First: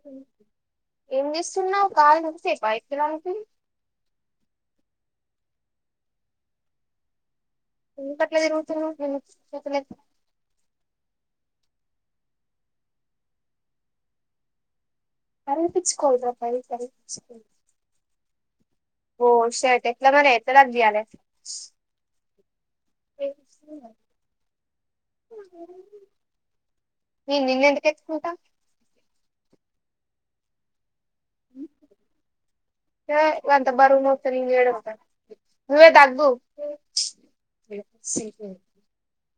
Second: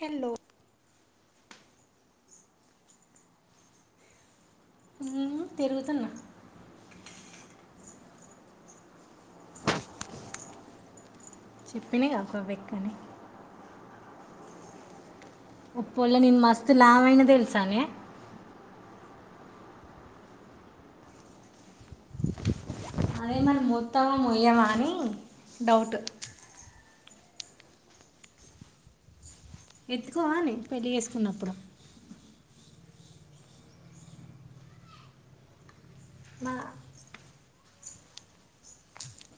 Hello ఎం చెస్ సున్నావ్ కాలసే బయటికిరానీకి హ్మ్ తిరుగుతున్న ఎందుకు అట్లా తిరుగుతున్నావ్ చెప్పినాగ కొవ్వెక్కి అని ఉప్పొల్ల కరిపించుకోవలి రా నేను భాయ్ మస్తు లావైన కరిపించుకో తెలుసానే ఓ సేట్ ఎట్లా మరి ఎట్ల తగియలే అదే మనం మొత్తమ మయ్యమా అని డౌట్ నిన్ను ఎందుకు ఎత్తుకుంటా ఎత్తుకోవలి పెళ్ళి చేసుకున్నప్పుడు ఏ ఎంత బరువు మోస్తావ్ నేను చేయడం వాళ్ళ నువ్వే తగ్గు మా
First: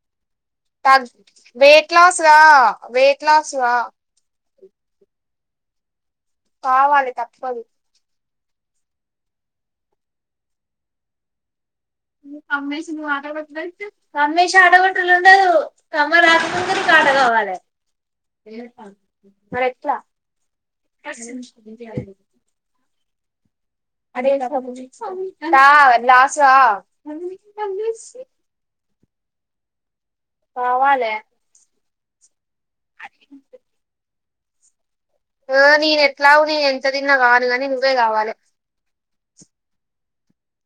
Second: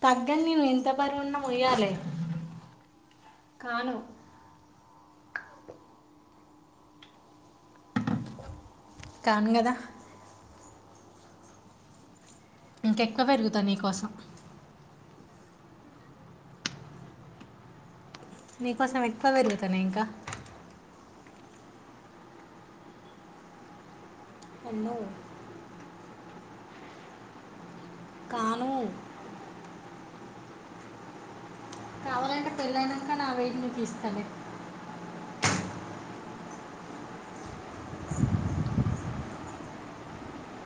తగ్గని నేను ఎంత బరువున్నా మొయ్యాలే వెయిట్ లాస్ గా వెయిట్ లాస్ గా కాను కావాలి తప్పదు కాను కదా అమ్మేష ఇంకెక్కువ పెరుగుతా నీకోసం ఆడ రులు కమ్మ రాత్రందరి కాడ కావాలి నీకోసం ఎక్కువ మరి పెరుగుతానే ఎట్లా ఇంకా అన్నో [unintelligible] కాను కావాలే కావాలంటే పెళ్ళయినాక నా వెయిట్ నీకు ఇస్తా లే నేన ఎట్లా నేను ఎంత తిన్నా కాను గాని నువ్వే కావాలి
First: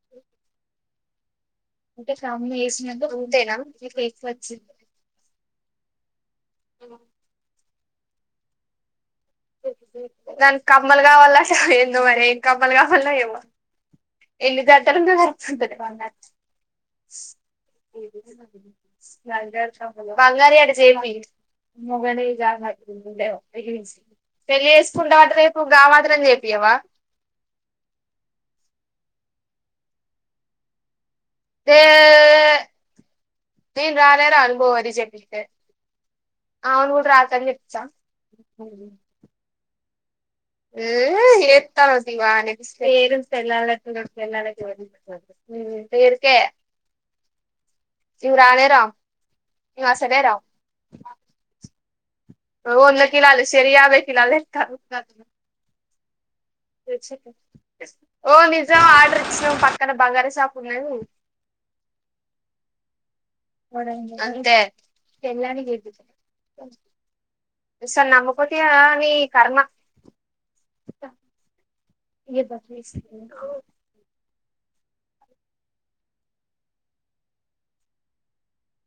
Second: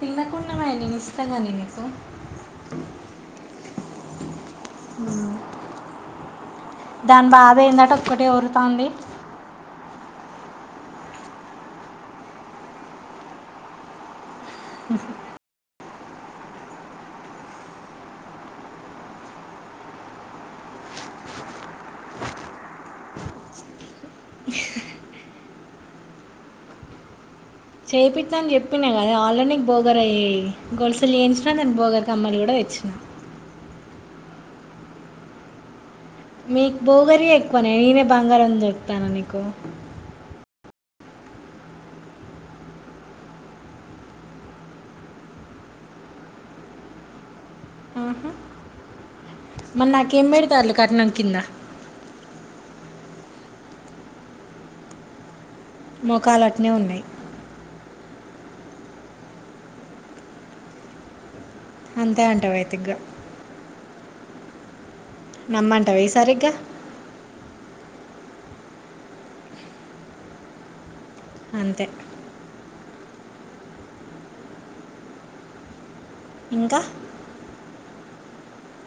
తినకుండా నేను ఇస్తాంగా నను ఒకకే ఫ్యామిలీ చేసినా రూటేనా బ్రేక్ ఫాస్ట్ [inaudible] దాని బాధ ఏందట ఒక్కటే ఊరుతంది న కమ్మలు కావల్లట ఎందో మరి ఇం కమ్మలు కావల్ల ఏమో ఎన్ని జాతరంద బంగారం [inaudible] న బంగారంట చేయిపి మగనే జాగంది ముందేసి [inaudible] పెళ్ళి వేసుకుంటావాట రేపు గా మాత్రని చేపియవా చేయిట్టా అని చెప్పినా కదా ఆల్రనీక్ బోగర్ అయ్యి గోల్స్ చెంచిన నేను దే బగారి కమ్మలు కూడా తెచ్చిన నేను రాని రాను [inaudible] మీకు అవును కూడా భోగరియ రాకని ఎక్కువనే చెప్తా నేనే బంగారం దొరుకుతాను నీకు ఏ ఏస్తానంటివా నెక్స్ట పేర్లు పెళ్లాలు ఓ చిరు పెళ్ళాలొచ్చిరు [inaudible] [unintelligible] పేరుకే ఆహా. ఇవి రానే రామ్ మరి నాకేం పెడతారులు కట్ణం కింద వంద కిలోలు సరి యాభై కిలోలు ఇస్త [inaudible] మొకాల తె ఓ నిజం ఆర్డర్ ఇచ్చినాం పక్కన బంగారా షాప్ ఉన్నది అంతే అంటావా అయితే ఇగ అ అంతే పెళ్ళానికి నమ్మంటావ ఈసారీ ఇగ ఈ సారి నమ్మకపోతే నీ కర్మ అంతే ని సిత్ వు ఇంకా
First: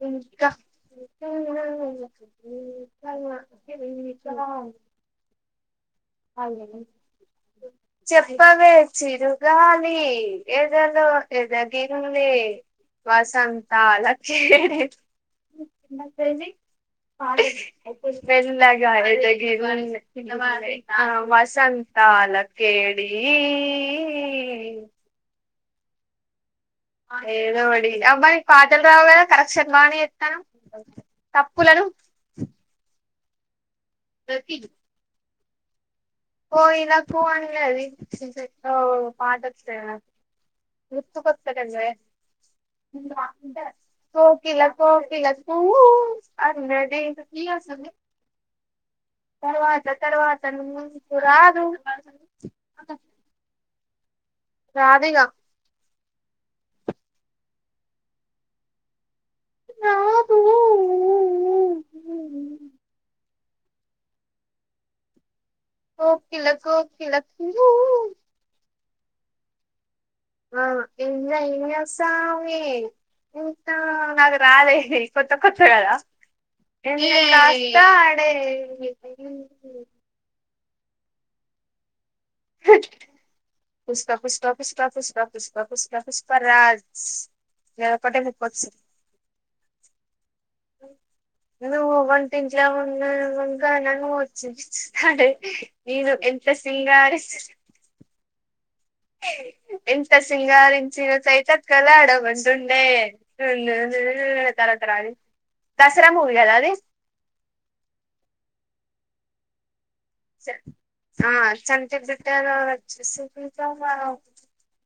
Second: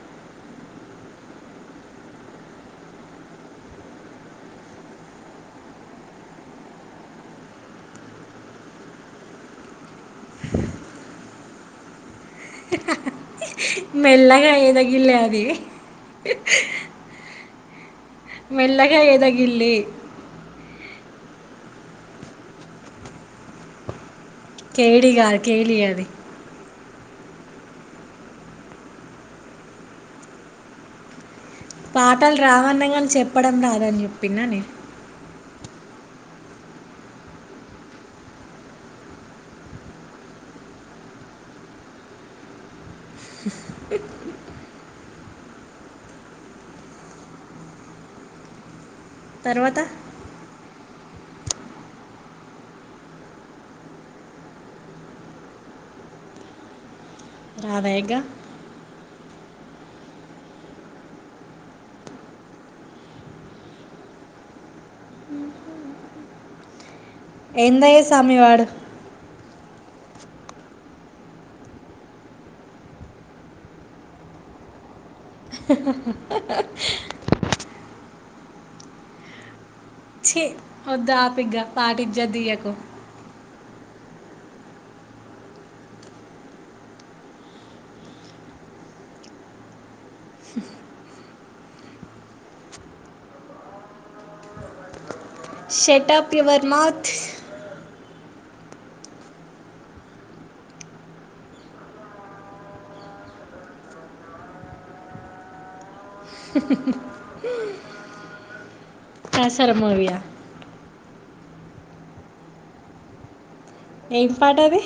ఇంకా [inaudible] చెప్పవే చిరుగాలి ఎదలో ఎదగిలి వసంతాల మెల్లగా కేలి ఎదగిల్లే అది మెల్లగా కుష్మేజగాతే గీ ఎదగిల్లి చిన్న మా ఆ వసంతాల కేడీయి కేడీ కాదు కేలీ ఆది ఏదో వాడి అబ్బా నీకు పాటలు రావుకదా కరెక్షన్ బానే ఎత్తనవు పాఠాలు రావన్న కాని చెప్పడం రాదని చెప్పినా నే ఓ ఇలాకు అని అది పాఠ వచ్చిన [inaudible] గుతుకోతలేవే కోకిలా కోకిలా కు అనది తర్వాత తర్వాత ము రాదు రాదు ఇగ రాదా ఇగ రాదు కోకిల కోకిల కు ఏందయ్య స్వామివాడు ఆ ఏం చేస్తానవే ఇంకా నాకు రాదే కొత్త కొత్త కదా అడే ఓధు ఏపీగా పాట ఇజ్జద్ తీయక పుష్ప పూష పుష్ప పుష్ప పుష్ప పుష్ప పుష్పరాజ్ గది ఒకటేముఖ ఓచు నువ్ వన్ తింట్లా ఉన్న వంగా న వచ్చచ్చా షట్ నేను అప్ అంత యువర్ మౌత్ సింగారి ఎంత సింగార ఇం చినస అయితత్ కలాడ వంద ఉండె ఉ తరతరా అది దసరా మూవిగాద అది దసరా మూవీగా ఆ చంత బట్ట వచ్చేసి ఏం పాటది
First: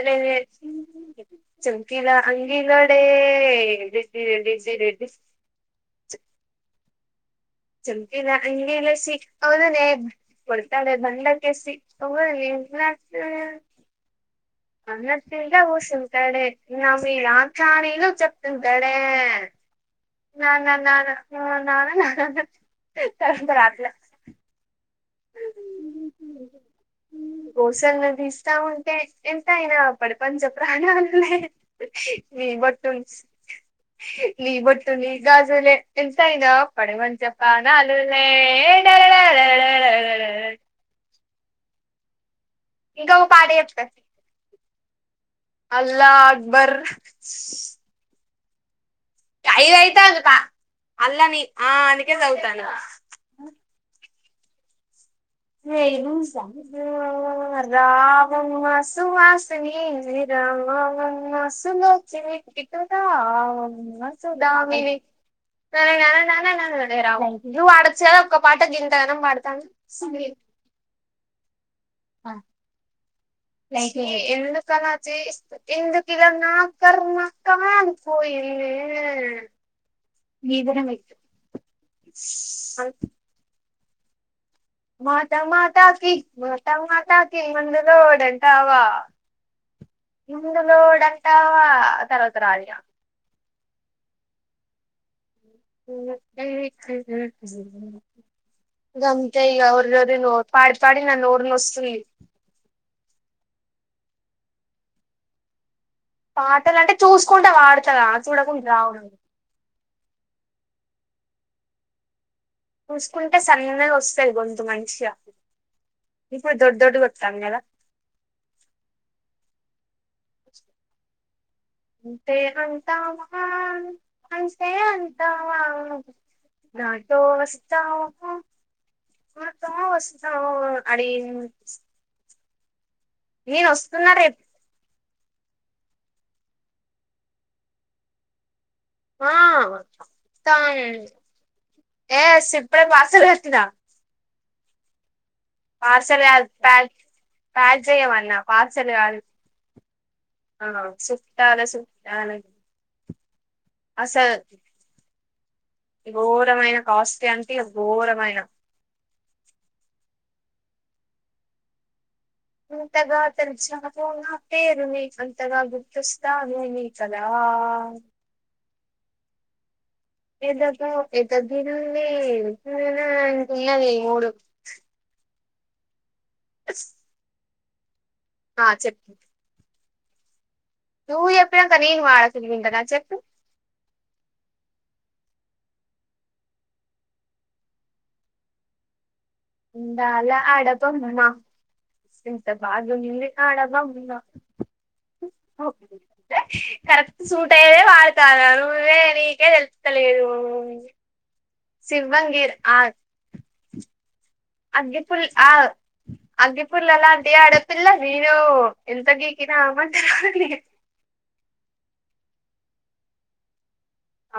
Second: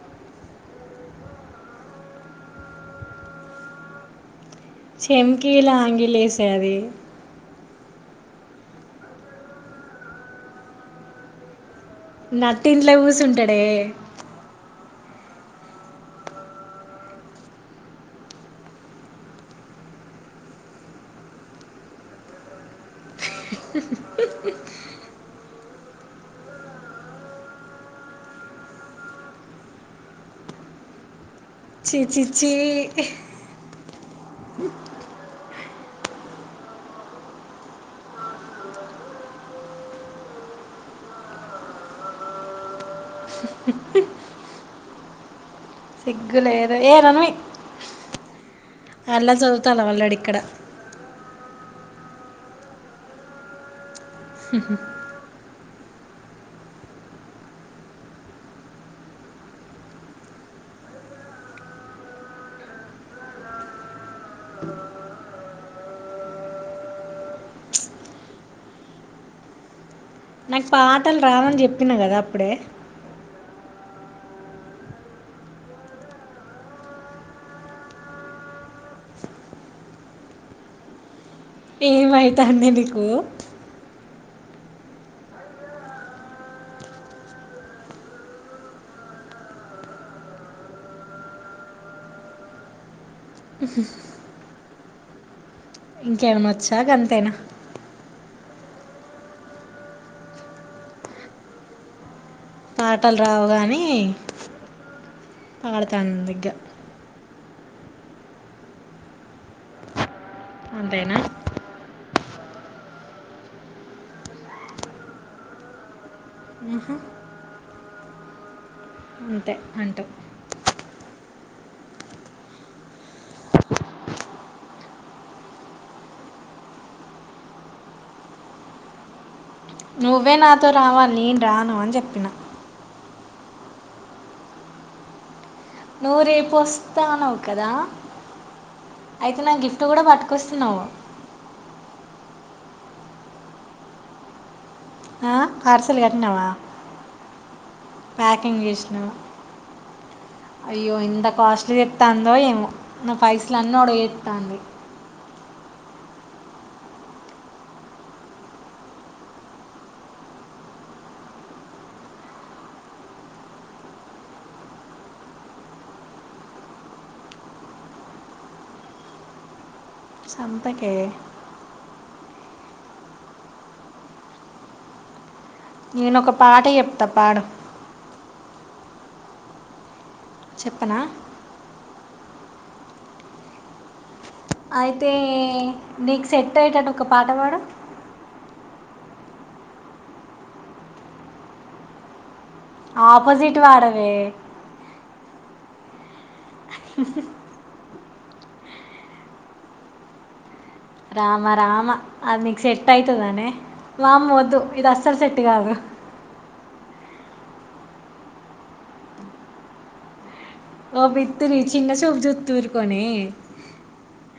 అ చంకిలా అంగీలోడే చెంకిీలా ఆంగిలేసే అది చెంకిల అంగలేసి ఓ వదినే కొడతాడే బండకేసి ఓ ఒడిని నట్టింట్లో కూసుంటాడే [unintelligible] అన్న తింటే ఊషంది కడే నా మీ రా చాడీలు చెప్తుంది టేడ్ నానా నా నా తరువాత రాతలే గోసల్ నది ఇస్తా ఉంటే ఎంతాయనా ప్రపంచ ప్రాణలు లే చి చి మీ చి బట్ట నీ ఒట్టు నీ గగాజులే ఎంతా అయిన ఒప్పడ మంచప్ప నాలులే డ డ [unintelligible] ఇంకా ఒకా పటా చెప్తా అల్లా అక్బర్ సిగ్గులేదు ఏ రణవి అలా ఐద చదువుతాను అయిత వాళ్ళడు అదు ఇక్కడ అల్లని అందుకే సాధువుతన్న హామ్ నస రావం సువాసిని రావమ్మా సులోచిని ఎటు రావమ్మా సుదాముని నన్నన్న నాన్నన్న రా నువ్ అడచద ఒక్క పాట గింతగానం పాడుతాను సుీ నాకు పాటలు రావని చెప్పిన కదా అప్పుడే ఎందుకన్నా ఎందుకులా నా కర్మకా కాలిపోయింది ఏ నిదనం వైతు ఏమైతంది నీకు మాట మాటకి మాట మాటకి మందులోడుడంతవ ఇందులో డంతా తర్వాతరాల ఇంకేమనా వచ్చాకంతేనా గమంత ఈ అర్వ న పాడి పాడి న నోర్ న వస్తలి పాటలు రావుగాని పాడతానుందిగ్గా చూసుకుంటే వాడతార చూడకుండా రావడం అంతేనా చూసుకుంటే సన్నగాగా వస్తాయి గొంతు మంచిగా ఇ కూడాడు దొ మ్హూ. దొడ్డు వతా అలా అంతే అంటా అంతే అంతమా అంతే అంతమా నాథో వాస్తవ త నువ్వే నాతో [unintelligible] అడి రావాలి నేను రాను అని చెప్పిన నేను వస్తున్నారే నూరే పస్తతానవు కదా ఆ అయితే నా గిఫ్ట్ కూడా పట్టుకొస్తున్నావు ఏ సిప్పుడ [unintelligible] పార్సల్ పక్ పక్ చేయమన్నా ప్యాకింగ్ పార్సల్ చేసినావా ఆ అయ్యో ఎంత చుట్టాల కాస్ట్లీ చుట్టాల చెప్తాందో ఏమో నా పైసలు అన్ అసలు ఒడిగేతంది ఘోరమైన కాస్ట్ అంటే ఘోరమైన అంతగా తెలు చాపో నా పేరు మీ అంతగా గుప్తస్తాను మీ కద ఆ ఏదగు సంతకే ఎదగిన లే యిన్న ఇన్నవే ఈ మూడు నేను ఒక పాట చెప్తా పాడు ఆ చెప్ చెప్పనా నువ్వు చెప్పినాక నేను పాడకుంటుంటన చెప్పు అయితే నీకు సెట్ అయేటట్టు ఒక పాట పాడు అందాల ఆడబొమ్మ ఎంత బాగుంది ఆపోజిట్ ఆడబొమ్మ వాడవే కరెక్ట్ సూట్ అయదే పాడతాన్న నువ్వే నీకే తెలుత్తలేదు రామ రామ అది నీకు సెట్ అయితదానే వామ్మో వద్దు ఇది అస్సలు సెట్టి కాదు అగ్గిపుర్ల లాంటి ఆడపిల్ల నేను ఎంత గీకిన మంట ఓ బిత్తిరి చిన్న చూప్ జుత్ ఊరుకనే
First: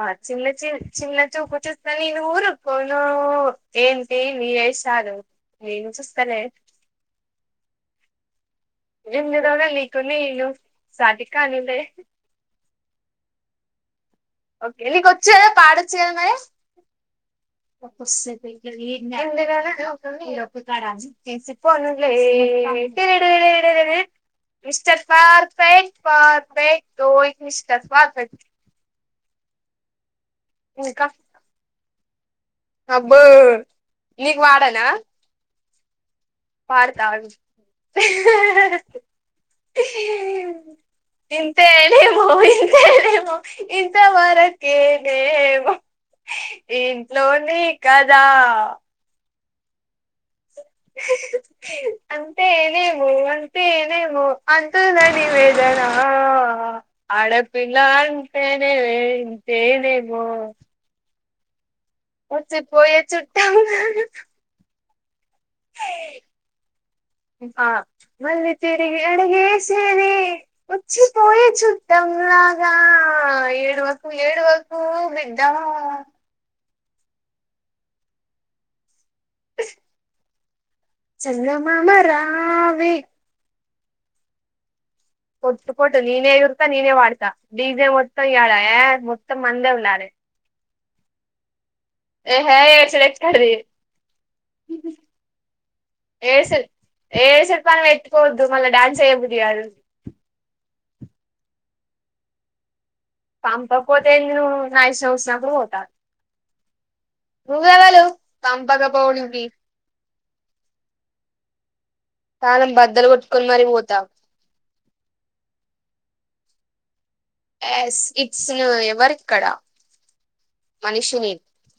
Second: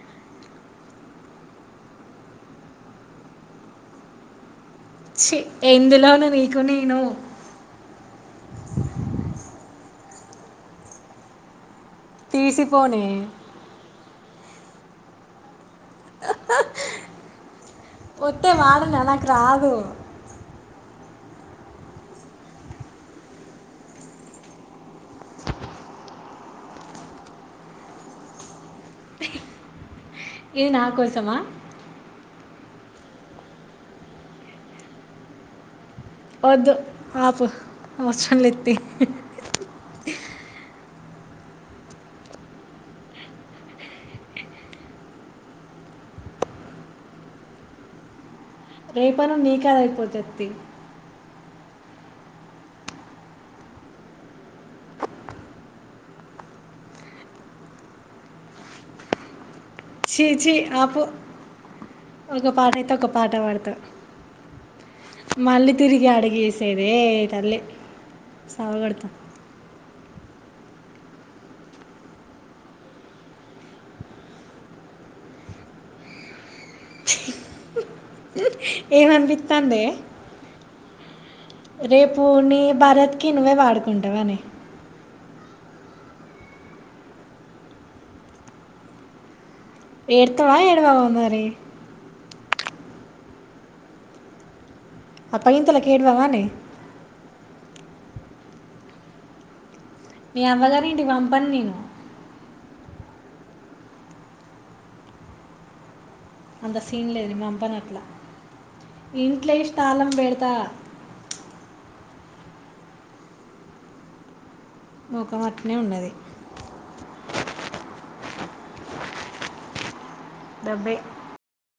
ఆ చిన్న చి చిన్న చూపు చూస్తే నేను ఊరుకును ఏంటి నీ ఏష్ ఛీ ఎందులోను నీకు నేను ఎందులోనూ నీకు నేను సాటికానులే తీసిపోనే ఓకే నీ కొచ్చు కదా పాడచ్చు కదా మరె కొద్దిసేపు వస్తే వాడనా నాకు రాదు [unintelligible] తీసిపోనులే టిరిటిరిటిరిటిరిటిరి మిస్టర్ పర్ఫెక్ట్ పర్ఫెక్ట్ డూయిక్ మిస్టర్ పర్ఫెక్ట్ ఇది నా ఇంకా కోసమా అబ్బో నీకు పాడనా వద్దు పాడతా ఆగు ఆపు అవసరం లేదు ఇంతేనెమో ఇంతేనేమో ఇంత వరకేనేమో ఇంట్లో నీ కదా రేపను నీకదే అయిపోతదితి అంతే ఏనేమో అంతే ఏనేమో అంటున్న నివేదనా ఆడపిల్ల అంటనే ఇంతేనేవో ఛీ ఛీ ఆపు ఒక వచ్చి పాట అయితే పోయే ఒక పాట పాడతా చుట్టంలాగా మళ్ళీ తిరిగి అడిగేసేదే తల్లి ఆ మళ్ళీ తీరిగి సావగొడతా అడిగేసి సిరి వచ్చిపోయే చుట్టం లాగా ఏడువకు ఏడువకు బిడ్డ ఆ ఏవన్ పిత్తాందే చందమామ రేపు నీ రావే భరత్ కి నువే పాడుకుంటావ నే కొట్ కొట్ నేనే ఎగురుతా నేనే పాడతా డీజె మొత్తం ఎడా ఏ మొత్త మందే ఉండాలే టావ్ మరి ఎహె ఎచలెక్కడ ది అప్పగింతలకి ఏడ్వవానే రం ఎట్టుకోవద్దు మళ్ళీ డ్యాన్స్ ఏయబుద్ధి కాదు మీ అమ్మగారింటికి పంపను నేను పాంపకు పోతే ను నా ఇష్టం వచ్చినప్పుడు పోత అంత సీన్ లేదు పంపన అట్లా పంపకపోవడానికి ఇంట్లేసి తాళం పెడతా తనం బద్దలు కొట్టుకొని మరి పోతా మొఖం అట్లనే ఉన్నది ఎస్ ఇట్స్ ఎవరు ఇక్కడ డబ్బే మనిషిని